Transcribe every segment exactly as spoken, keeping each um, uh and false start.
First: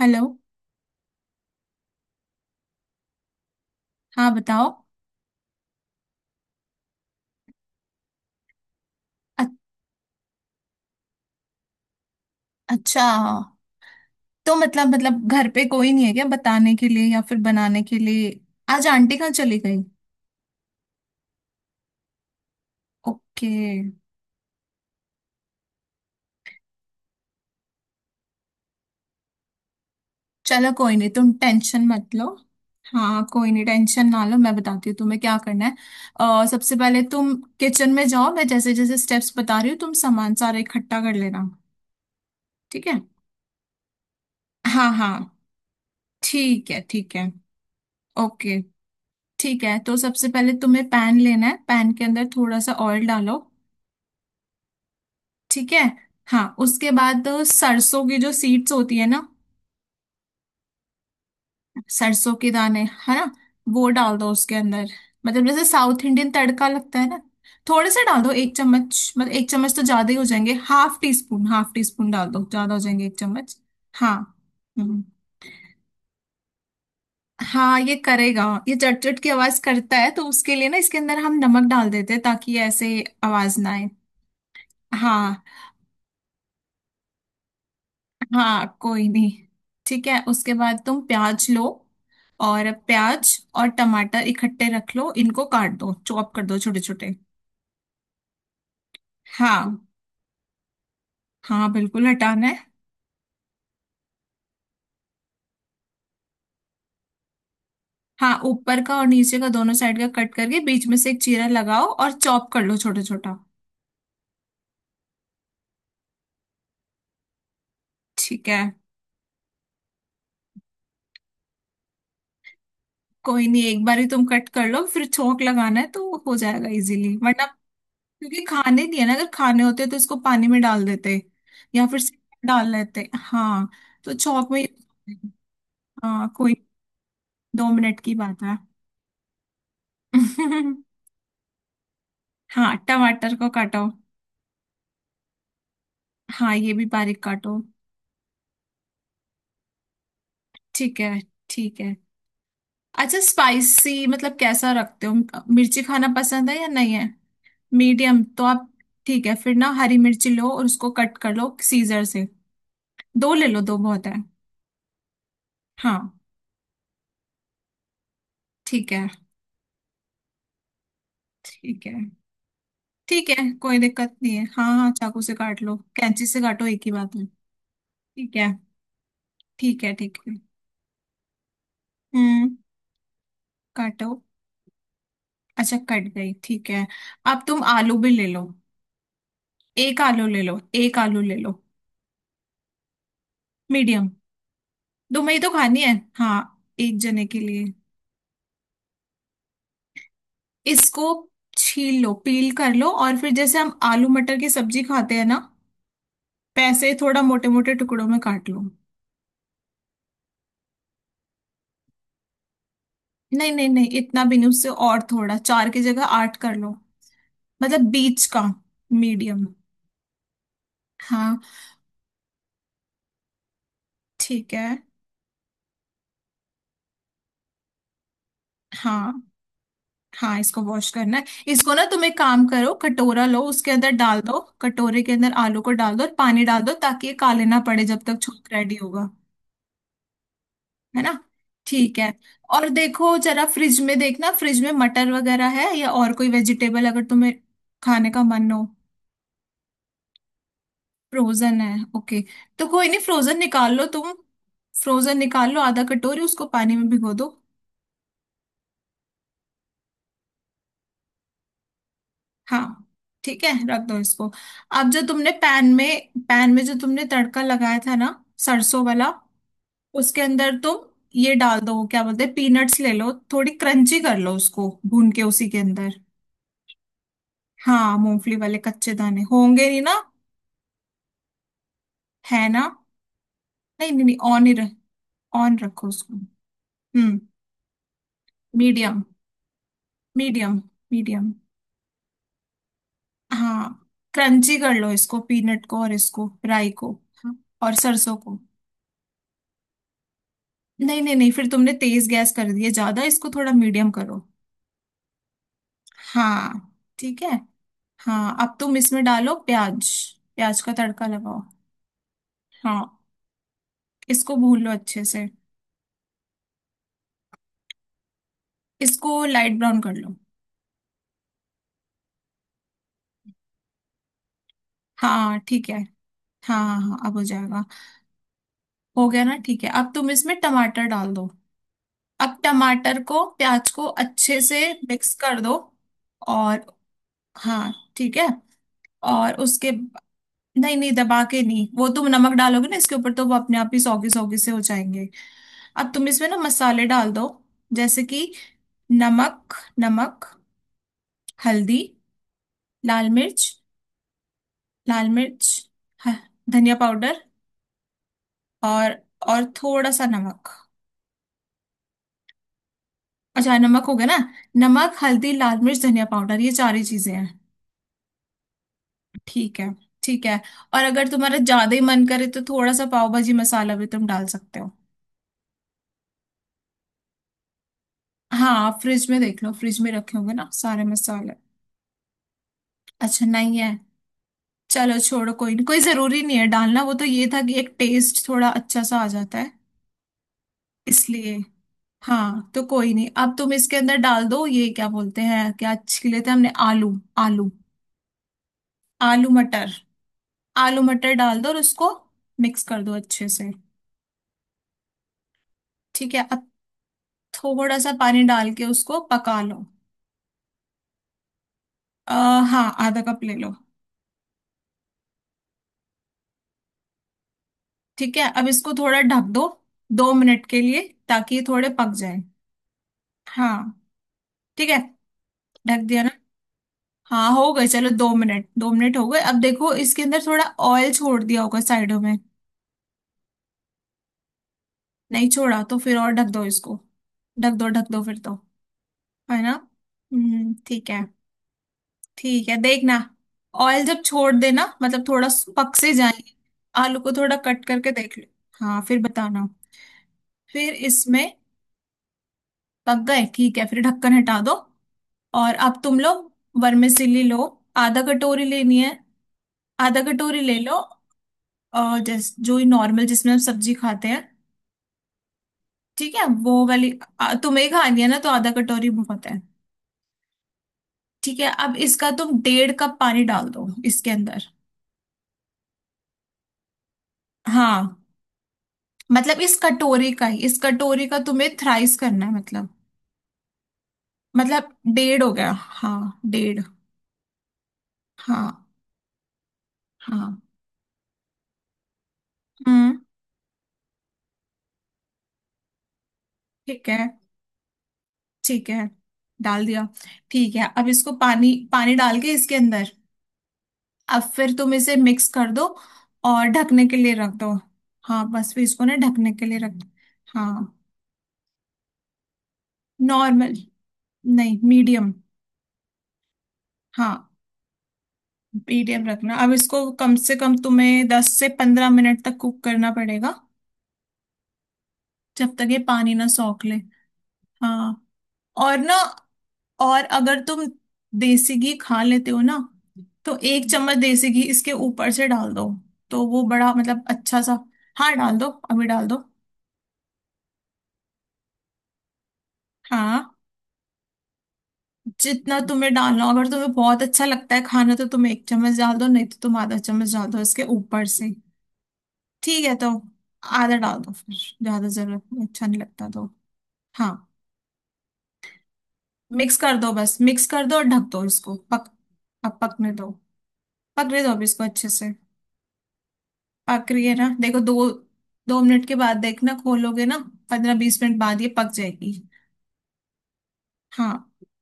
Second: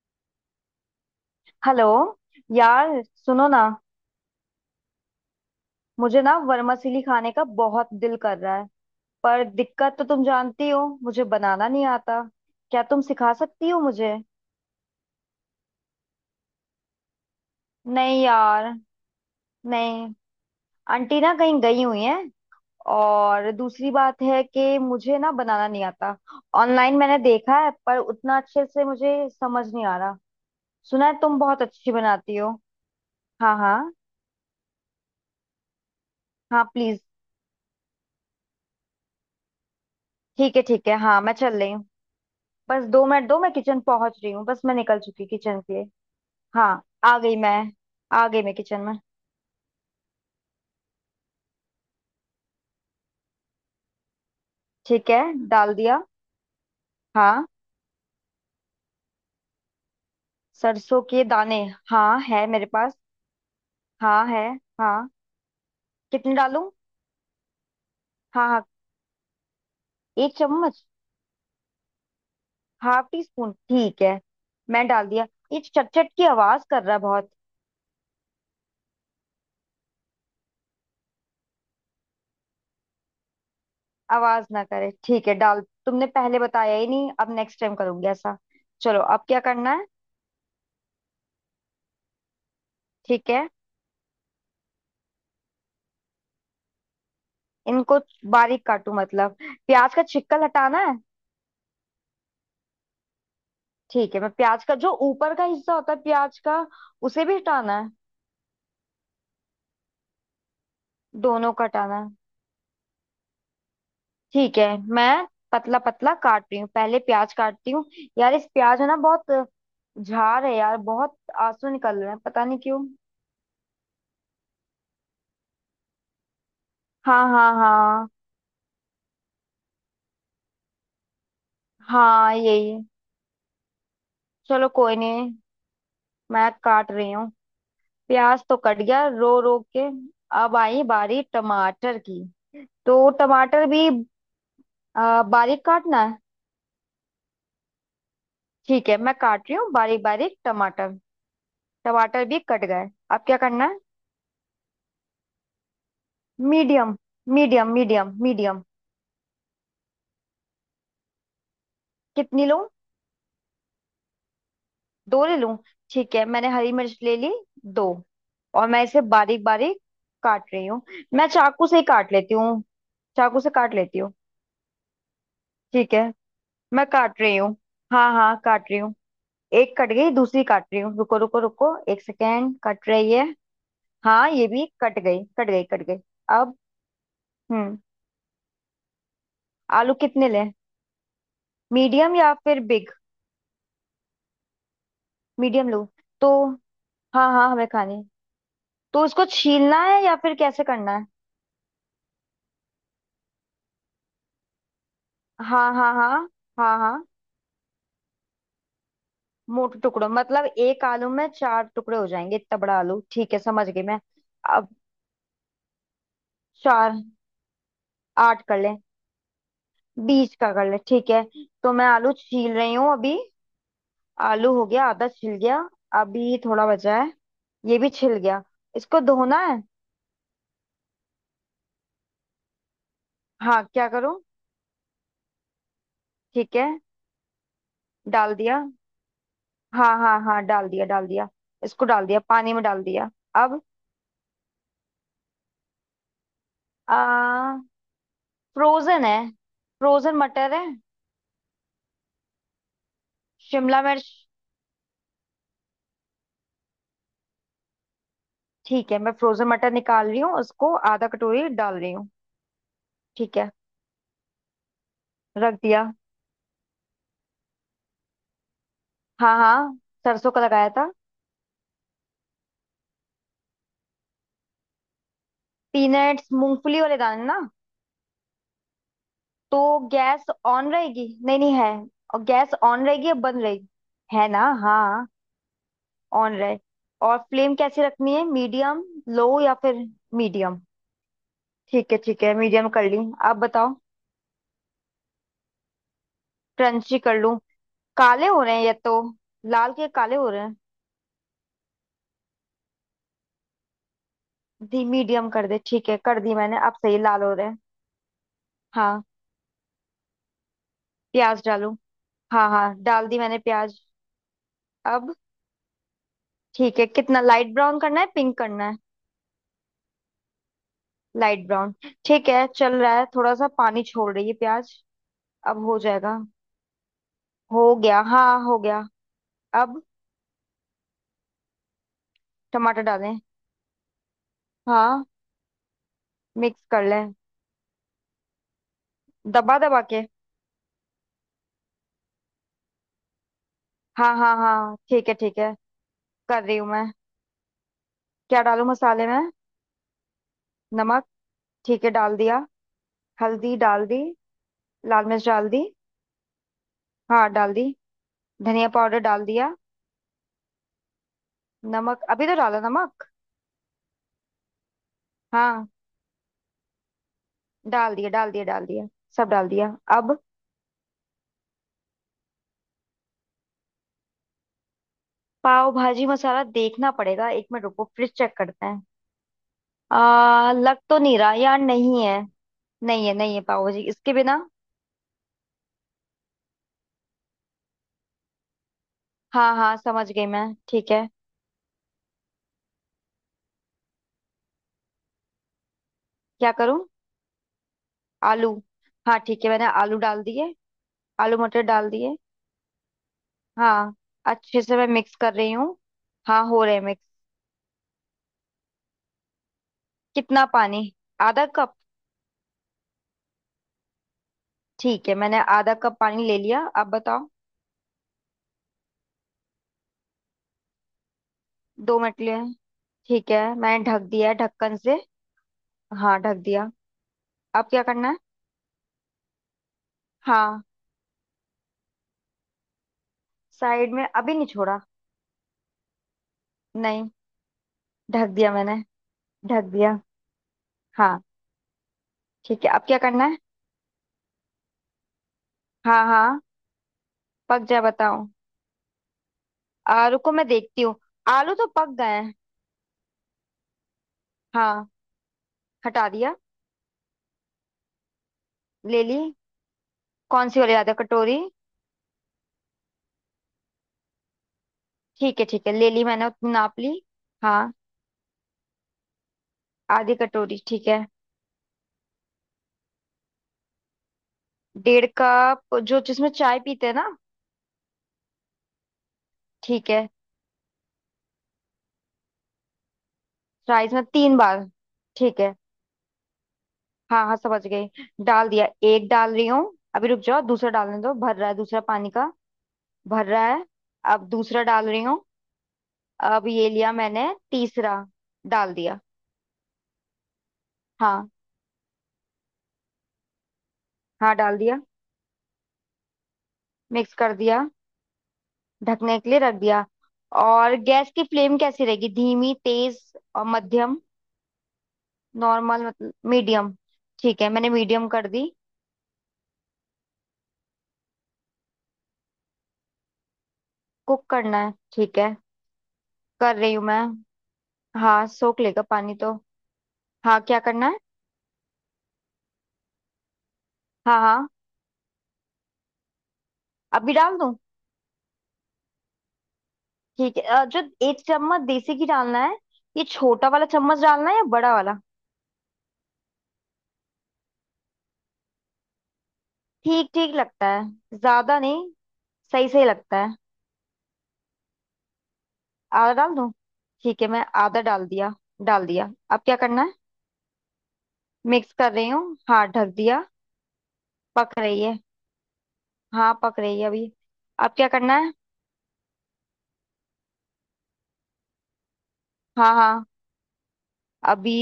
Hello. Hello. यार सुनो ना। हाँ, बताओ। मुझे ना वर्मासिली खाने का बहुत दिल कर रहा है। पर अ- दिक्कत तो तुम जानती हो, मुझे बनाना नहीं आता। क्या तुम अच्छा। सिखा सकती हो मुझे? तो मतलब मतलब घर पे कोई नहीं है क्या, बताने के लिए या फिर बनाने के नहीं लिए? यार। आज आंटी कहाँ चली गई? नहीं। आंटी ना कहीं गई हुई है। ओके। और दूसरी बात है कि मुझे ना बनाना नहीं आता। ऑनलाइन मैंने देखा है पर उतना अच्छे से मुझे समझ नहीं आ रहा। चलो, कोई सुना नहीं, है तुम तुम बहुत टेंशन अच्छी मत लो। बनाती हो। हाँ, कोई हाँ नहीं, हाँ। टेंशन ना लो, मैं बताती हूँ तुम्हें क्या करना है। अ, हाँ सबसे प्लीज। पहले तुम किचन में जाओ, मैं जैसे जैसे स्टेप्स बता रही हूँ तुम सामान ठीक सारा है ठीक है, इकट्ठा कर हाँ मैं लेना। चल रही हूँ। बस ठीक है। दो मिनट दो, मैं किचन पहुंच रही हूँ। बस मैं हाँ, निकल हाँ। चुकी किचन के लिए। हाँ ठीक है। ठीक आ है। गई मैं। आ गई मैं ओके। किचन में। ठीक है, तो सबसे पहले तुम्हें पैन लेना है, पैन के अंदर थोड़ा सा ऑयल डालो। ठीक है, ठीक डाल है। दिया। हाँ, उसके बाद हाँ, सरसों की जो सीड्स होती है ना, सरसों के दाने। हाँ सरसों है के मेरे दाने पास। है ना, वो डाल हाँ दो है। उसके अंदर। हाँ मतलब जैसे साउथ इंडियन कितने डालूं? तड़का लगता है ना। थोड़े से डाल दो। हाँ एक हाँ चम्मच मतलब, एक चम्मच तो ज्यादा ही हो एक जाएंगे। चम्मच half teaspoon, half teaspoon डाल दो, ज्यादा हो जाएंगे हाफ एक टी स्पून चम्मच। ठीक हाँ। है। मैं हम्म। डाल दिया। ये चटचट की आवाज कर रहा है बहुत। हाँ, ये करेगा, ये चटचट की आवाज करता है, तो उसके लिए ना इसके अंदर हम नमक डाल देते हैं, ताकि ये ऐसे आवाज ना आए। आवाज ना करे ठीक है। हाँ। डाल तुमने पहले बताया ही नहीं, अब नेक्स्ट टाइम करूंगी ऐसा। हाँ, चलो कोई अब नहीं। क्या करना है? ठीक है, उसके बाद तुम प्याज लो, और ठीक प्याज है। और टमाटर इकट्ठे रख लो, इनको काट दो, चॉप कर दो, छोटे छोटे। इनको बारीक काटू मतलब? हाँ, प्याज का छिकल हटाना है? हाँ, बिल्कुल हटाना है। ठीक है। मैं प्याज का जो ऊपर का हिस्सा होता है प्याज का, उसे भी हटाना है? हाँ, ऊपर का और नीचे का दोनों साइड का कट करके बीच में से एक चीरा दोनों का लगाओ, हटाना है? और चॉप कर लो छोटा छोटा। ठीक है। मैं पतला पतला काट रही हूँ, पहले प्याज काटती हूँ। यार इस ठीक है, प्याज है ना बहुत, झार है यार बहुत। आंसू निकल रहे हैं, पता नहीं क्यों। कोई नहीं, एक बार ही तुम कट कर लो, फिर छोंक लगाना है तो हो जाएगा इजीली, हाँ वरना, हाँ हाँ। क्योंकि खाने नहीं है ना, अगर खाने होते तो इसको पानी में डाल देते, या फिर हाँ डाल यही। लेते। हाँ। तो चौक में। चलो कोई नहीं, हाँ, मैं कोई, काट रही हूँ। दो मिनट की बात प्याज तो है। कट गया रो रो के। अब आई बारी टमाटर की। हाँ, तो टमाटर को टमाटर काटो। भी आ, बारीक काटना है। हाँ, ये भी बारीक काटो। ठीक है मैं काट रही हूँ बारीक बारीक टमाटर। ठीक है। ठीक है। टमाटर भी कट गए। अच्छा, अब क्या करना है? स्पाइसी मतलब कैसा रखते हो? मिर्ची खाना पसंद है या नहीं मीडियम। है? मीडियम मीडियम मीडियम तो मीडियम। आप, ठीक है, फिर ना हरी मिर्ची लो और उसको कट कर लो सीजर से। कितनी लूं? दो ले लो, दो बहुत है। दो ले लूं? हाँ। ठीक है मैंने हरी मिर्च ले ली, दो। और मैं ठीक इसे है। बारीक बारीक काट रही हूँ। मैं चाकू से ही ठीक है। काट लेती हूँ। ठीक है। चाकू से काट कोई लेती हूँ। दिक्कत नहीं है, हाँ, हाँ, चाकू से काट लो, ठीक है कैंची से काटो, एक मैं ही बात काट है। रही हूँ। हाँ ठीक हाँ है। काट रही हूँ। एक ठीक है। कट गई, ठीक है। दूसरी काट रही हूँ। रुको रुको रुको, एक सेकेंड, हम्म। कट रही है। काटो। हाँ ये भी कट गई, कट गई, अच्छा, कट गई। कट गई, अब। ठीक है। अब तुम हम्म। आलू भी ले लो। आलू एक आलू कितने ले लें? लो, एक आलू ले लो। मीडियम या फिर बिग? मीडियम। तुम्हें ही तो मीडियम खानी लूं? है। तो हाँ, एक जने हाँ के हाँ लिए। हमें खानी। तो उसको छीलना है या फिर कैसे करना है? इसको छील लो, पील कर लो, और फिर जैसे हम आलू मटर की सब्जी खाते हैं ना, हाँ हाँ हाँ। हाँ वैसे ही हाँ। थोड़ा मोटे मोटे टुकड़ों में काट लो। मोटे टुकड़ों मतलब एक आलू में चार टुकड़े हो जाएंगे? इतना बड़ा आलू? ठीक है नहीं, नहीं, समझ गई नहीं, मैं। इतना भी नहीं, उससे अब और थोड़ा, चार की जगह आठ कर लो। चार, मतलब बीच आठ का, कर ले? मीडियम। बीच का कर ले ठीक है। हाँ। तो मैं आलू छील रही हूँ अभी। ठीक आलू हो है। गया, आधा छिल गया। अभी थोड़ा बचा है। ये भी छिल गया। इसको हाँ, धोना है? हाँ, इसको वॉश करना है। इसको ना तुम एक काम करो, कटोरा लो, हाँ उसके क्या अंदर डाल करूँ? दो, कटोरे के अंदर आलू को डाल दो और पानी ठीक डाल है दो, ताकि ये काले ना पड़े जब तक डाल छोंक दिया। रेडी होगा। हाँ हाँ हाँ डाल दिया है डाल ना? दिया। इसको ठीक है। डाल दिया, पानी में और डाल दिया। देखो जरा, अब फ्रिज में देखना, फ्रिज में मटर वगैरह है या और कोई वेजिटेबल आ अगर तुम्हें खाने का मन हो। फ्रोजन है। फ्रोजन मटर है। फ्रोजन है, ओके। तो कोई नहीं, फ्रोजन निकाल शिमला लो मिर्च। तुम, फ्रोजन निकाल लो आधा कटोरी, उसको पानी में भिगो दो। ठीक है मैं फ्रोजन मटर निकाल रही हूँ, उसको आधा कटोरी डाल रही हूँ। हाँ। ठीक ठीक है, है रख दो इसको। अब जो तुमने रख पैन दिया। में पैन में जो तुमने तड़का लगाया था ना, सरसों वाला, हाँ हाँ, उसके सरसों का अंदर लगाया तुम था। ये डाल दो, क्या बोलते हैं, पीनट्स ले लो, थोड़ी क्रंची कर लो उसको भून के उसी के अंदर। पीनट्स मूंगफली वाले दाने ना? हाँ, मूंगफली वाले कच्चे दाने तो होंगे नहीं ना? गैस ऑन रहेगी? नहीं नहीं है। और है गैस ना? ऑन रहेगी या बंद रहेगी? नहीं, नहीं, नहीं, है ना ऑन ही रख, हाँ। ऑन रखो उसको। ऑन रहे। और हम्म। फ्लेम कैसी रखनी है? Medium medium. लो या फिर? मीडियम। मीडियम। मीडियम। ठीक है ठीक है मीडियम कर ली। आप हाँ। बताओ। क्रंची कर लो इसको, पीनट को और इसको, राई को। क्रंची कर हाँ, लूं? और सरसों काले को। हो रहे हैं ये तो। लाल के काले हो रहे हैं। नहीं, नहीं, नहीं, फिर तुमने तेज गैस कर दिया ज्यादा, इसको थोड़ा मीडियम करो। दी मीडियम कर दे, ठीक है कर दी मैंने, हाँ। अब सही ठीक लाल है। हो रहे हैं। हाँ, अब तुम इसमें हाँ डालो प्याज, प्याज का तड़का लगाओ। प्याज डालूं? हाँ हाँ हाँ, डाल दी मैंने प्याज। इसको भून लो अच्छे अब से। ठीक है। कितना लाइट ब्राउन करना है, पिंक करना है? इसको लाइट ब्राउन कर लो। लाइट ब्राउन ठीक है। चल रहा है, थोड़ा सा पानी छोड़ रही है प्याज। हाँ, अब ठीक है। हो जाएगा। हाँ, हाँ, हाँ, अब हो जाएगा। हो गया हाँ हो गया। हो गया ना? ठीक है, अब अब तुम इसमें टमाटर डाल दो। अब टमाटर टमाटर डालें? को प्याज को अच्छे से हाँ मिक्स कर दो, मिक्स और, कर लें। हाँ, ठीक है, और दबा उसके, दबा के? नहीं, नहीं, दबा के नहीं, वो तुम नमक डालोगे ना इसके ऊपर, तो वो अपने आप ही सौगी हाँ हाँ सौगी से हो हाँ, जाएंगे। ठीक है ठीक है। अब तुम इसमें ना कर रही हूँ मसाले मैं। डाल दो, जैसे कि क्या डालूं मसाले में? नमक। नमक। नमक? हल्दी। ठीक है डाल दिया। लाल मिर्च। हल्दी डाल दी। लाल लाल मिर्च मिर्च। डाल दी। ह- धनिया पाउडर। हाँ डाल दी, धनिया और पाउडर डाल और दिया। थोड़ा सा नमक। नमक अभी तो डाला नमक। अच्छा, नमक हो गया ना? नमक, हल्दी, लाल हाँ मिर्च, धनिया पाउडर, ये चार ही चीजें हैं। डाल दिया, डाल दिया, डाल दिया। सब डाल ठीक है। दिया। अब ठीक है। और अगर तुम्हारा ज्यादा ही मन करे तो थोड़ा सा पाव भाजी मसाला भी तुम डाल सकते हो। पाव भाजी मसाला देखना पड़ेगा, एक मिनट रुको, फ्रिज चेक करते हाँ, हैं। फ्रिज में देख लो, फ्रिज में रखे होंगे ना आ लग सारे तो नहीं रहा मसाले। यार, नहीं है। नहीं है अच्छा, नहीं है, नहीं पाव है। भाजी इसके बिना। चलो छोड़ो, कोई नहीं, कोई जरूरी नहीं है डालना, वो तो ये था कि एक टेस्ट थोड़ा अच्छा सा आ जाता है, हाँ हाँ समझ गई मैं। ठीक है। इसलिए। हाँ, तो कोई नहीं, अब तुम इसके अंदर डाल दो ये, क्या बोलते हैं, क्या छिले थे हमने? क्या करूँ? आलू। आलू। आलू। हाँ आलू ठीक है मैंने मटर। आलू डाल दिए। आलू मटर आलू डाल दो और मटर डाल उसको दिए। मिक्स कर दो अच्छे से। हाँ अच्छे से मैं मिक्स कर रही हूँ। ठीक है। अब हाँ हो रहे मिक्स। थोड़ा सा पानी डाल के उसको पका लो। कितना पानी? आधा कप? आ, हाँ, आधा कप ले लो। ठीक है मैंने आधा कप पानी ले लिया, अब बताओ। ठीक है, अब इसको थोड़ा ढक दो, दो मिनट के लिए, ताकि ये थोड़े पक दो जाए। मटलियाँ। ठीक है हाँ। मैंने ढक दिया है ठीक ढक्कन है, से। ढक दिया ना? हाँ ढक दिया। हाँ, हो गए। अब क्या चलो, दो करना है? मिनट, दो मिनट हो गए, अब देखो इसके अंदर थोड़ा हाँ, ऑयल छोड़ दिया होगा साइडों में। साइड में अभी नहीं छोड़ा। नहीं छोड़ा? तो फिर और ढक दो इसको, नहीं, ढक दो, ढक दो फिर ढक तो, दिया मैंने। है ना? ढक दिया। हम्म। ठीक है। हाँ ठीक है, ठीक है। अब देखना। क्या करना है? ऑयल जब छोड़ देना मतलब थोड़ा स- पक से हाँ जाएंगे, हाँ। आलू को थोड़ा पक कट जाए करके देख लो। बताओ। हाँ, फिर बताना। आलू को मैं फिर देखती हूँ। इसमें, आलू तो पक गए हैं। पक गए? ठीक है, फिर ढक्कन हटा दो। हाँ, और अब तुम हटा लोग दिया। वर्मिसेली लो, आधा कटोरी लेनी है, ले ली। आधा कटोरी कौन ले सी वाली, लो। आधा कटोरी? और जैस जो नॉर्मल, जिसमें हम सब्जी खाते हैं। ठीक है ठीक है ले ली ठीक है, मैंने, उतनी वो नाप वाली। ली। आ, तुम्हें हाँ खानी है ना तो आधा कटोरी बहुत है। आधी कटोरी ठीक है। ठीक है, अब इसका तुम डेढ़ कप पानी डाल दो इसके अंदर। डेढ़ कप, जो जिसमें चाय पीते हैं ना? हाँ, मतलब इस ठीक है, कटोरी का ही, इस कटोरी का तुम्हें थ्राइस करना है, मतलब, राइस में तीन बार? मतलब डेढ़ हो ठीक गया, है हाँ, डेढ़। हाँ हाँ समझ गई। डाल हाँ। दिया, एक डाल रही हूँ। अभी रुक जाओ, हाँ। दूसरा डालने दो, भर रहा है दूसरा पानी का। हम्म। भर रहा है। अब दूसरा डाल रही हूँ। अब ये ठीक लिया है। मैंने तीसरा। ठीक डाल है, दिया। डाल दिया। ठीक है, अब इसको हाँ पानी, पानी डाल के इसके अंदर, अब हाँ फिर डाल तुम दिया। इसे मिक्स कर दो और ढकने के लिए मिक्स कर रख दो। दिया। हाँ, बस फिर इसको ना ढकने के ढकने लिए के रख लिए रख दिया। दो। और हाँ। गैस की फ्लेम कैसी रहेगी, धीमी, तेज? और नॉर्मल, मध्यम? नहीं, मीडियम। नॉर्मल मतलब मीडियम? हाँ, ठीक है मैंने मीडियम कर दी। मीडियम रखना, अब इसको कम से कम तुम्हें दस से पंद्रह मिनट तक कुक करना पड़ेगा, कुक करना है, ठीक है जब तक ये पानी ना कर सोख रही ले। हूँ मैं। हाँ। हाँ सोख और लेगा ना, पानी तो। और हाँ अगर क्या तुम करना है? देसी घी खा लेते हो ना, तो एक चम्मच हाँ देसी घी हाँ। इसके ऊपर से डाल दो, तो वो बड़ा मतलब अभी डाल अच्छा सा। दूँ? हाँ, डाल दो, अभी डाल दो। ठीक है अ, जो एक चम्मच देसी घी डालना है? ये हाँ, छोटा वाला चम्मच डालना है या बड़ा वाला? जितना तुम्हें डालना हो, अगर तुम्हें बहुत अच्छा लगता है खाना तो तुम एक चम्मच डाल दो, नहीं तो तुम आधा ठीक चम्मच डाल ठीक दो इसके लगता ऊपर है, से। ज्यादा नहीं। ठीक सही है, सही तो लगता है। आधा डाल दो फिर, ज्यादा जरूरत नहीं, अच्छा नहीं लगता आधा तो। डाल दूं? हाँ, ठीक है मैं आधा डाल दिया। डाल दिया, अब मिक्स क्या कर करना दो, है? बस मिक्स कर दो और ढक दो इसको मिक्स पक, कर रही हूँ। अब हाँ पकने ढक दो, दिया। पकने दो अब पक इसको रही अच्छे है। से। हाँ पक रही है पक रही अभी। है ना? देखो, अब दो क्या करना है? दो मिनट के बाद देखना, खोलोगे ना? पंद्रह बीस मिनट बाद ये पक जाएगी। हाँ हाँ। हाँ, अभी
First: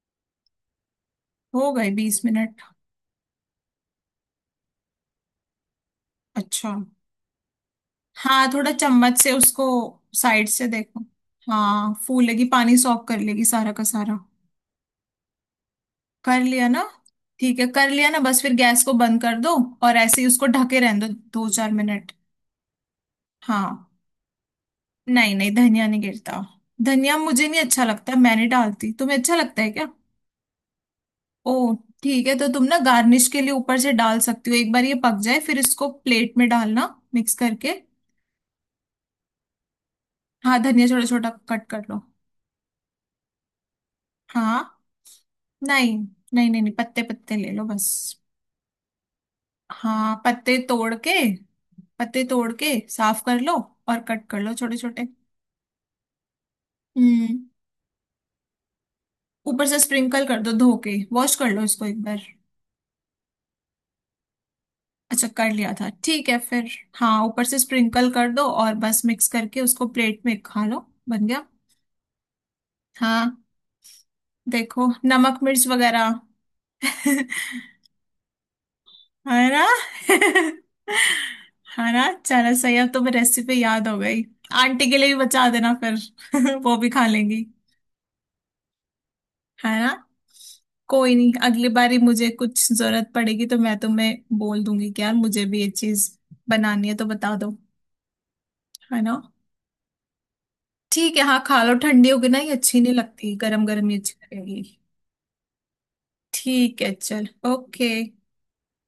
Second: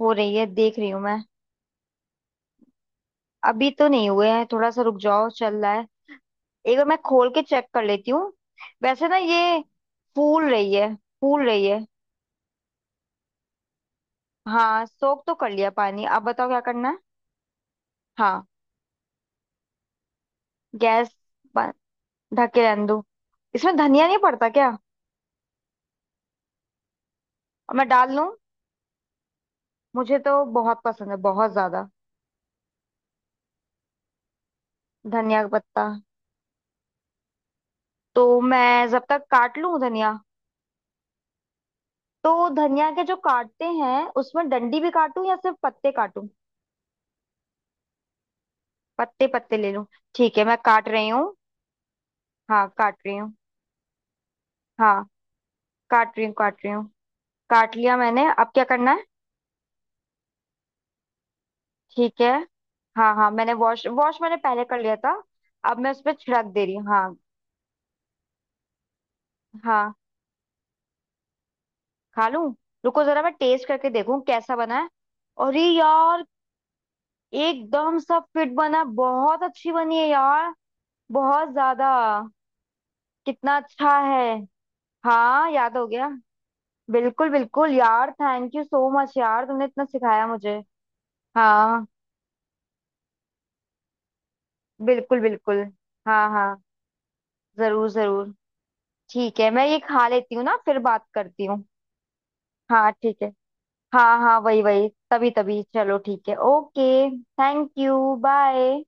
हो रही है, देख रही हूँ मैं। हो गए बीस मिनट? अभी तो नहीं हुए हैं, थोड़ा सा रुक जाओ, चल रहा है। अच्छा। एक बार मैं खोल के चेक कर लेती हूँ। हाँ, थोड़ा वैसे ना चम्मच से ये उसको साइड फूल से रही है, देखो। फूल रही है। हाँ, फूलेगी, पानी सॉक कर लेगी सारा का सारा। हाँ सोख तो कर लिया पानी, अब कर बताओ क्या लिया ना? करना है। ठीक है, कर लिया ना, बस हाँ। फिर गैस को बंद कर दो, और ऐसे ही उसको ढके रहने गैस दो दो चार ब- मिनट। ढक के रहने दो। हाँ। इसमें धनिया नहीं पड़ता क्या? नहीं, नहीं, धनिया नहीं गिरता, धनिया मुझे नहीं और अच्छा मैं डाल लगता, लूं? मैं नहीं डालती, तुम्हें अच्छा लगता है क्या? मुझे तो बहुत पसंद है, ओ, बहुत ज्यादा। ठीक है, तो तुम ना गार्निश के लिए ऊपर से डाल सकती हो, एक बार ये पक जाए धनिया का फिर इसको पत्ता? प्लेट में डालना, मिक्स करके। तो मैं जब तक काट लूं धनिया। हाँ, धनिया छोटा छोटा कट कर लो। तो धनिया के जो काटते हैं उसमें डंडी हाँ। भी काटूं या सिर्फ पत्ते नहीं, काटूं? नहीं, नहीं, नहीं, पत्ते पत्ते ले लो बस। पत्ते पत्ते ले लूं? हाँ, ठीक है पत्ते मैं काट तोड़ रही के, हूँ। पत्ते तोड़ हाँ के काट रही साफ हूँ। कर लो, और कट कर लो छोटे छोटे। हाँ काट रही हूँ, काट रही हूँ। हम्म। काट लिया मैंने, अब क्या करना है? ऊपर से स्प्रिंकल कर दो, धो के वॉश कर लो इसको एक बार। ठीक है। हाँ हाँ मैंने वॉश, वॉश मैंने पहले कर लिया था। अच्छा, कर लिया अब था, मैं उस पर ठीक है, छिड़क दे फिर, रही हूँ हाँ। हाँ, ऊपर से स्प्रिंकल कर दो और बस मिक्स करके उसको हाँ प्लेट में खा लो। बन गया। खा लूँ? रुको जरा मैं हाँ, टेस्ट करके देखूँ कैसा बना देखो है। नमक मिर्च अरे वगैरह। यार, एकदम सब फिट बना है, बहुत है ना? अच्छी बनी है यार। बहुत ज्यादा। है ना? चलो, सही, अब तुम्हें कितना रेसिपी याद हो अच्छा गई। है। आंटी के लिए भी बचा हाँ देना याद हो गया। फिर, वो भी खा बिल्कुल लेंगी। बिल्कुल यार, थैंक यू सो मच यार, तुमने है इतना ना? सिखाया मुझे। कोई नहीं, अगली हाँ, बारी मुझे कुछ जरूरत पड़ेगी तो मैं तुम्हें बोल दूंगी कि यार, बिल्कुल मुझे भी बिल्कुल। ये चीज हाँ हाँ। बनानी है तो बता दो। जरूर जरूर। है ना? ठीक है मैं ये खा लेती हूँ ना, फिर बात ठीक है, हाँ करती खा हूँ। लो, ठंडी होगी ना, ये अच्छी हाँ नहीं ठीक है। लगती, गरम गरम ही अच्छी हाँ हाँ वही लगेगी। वही तभी तभी, चलो ठीक है ठीक है, ओके। चल, थैंक ओके। You bye.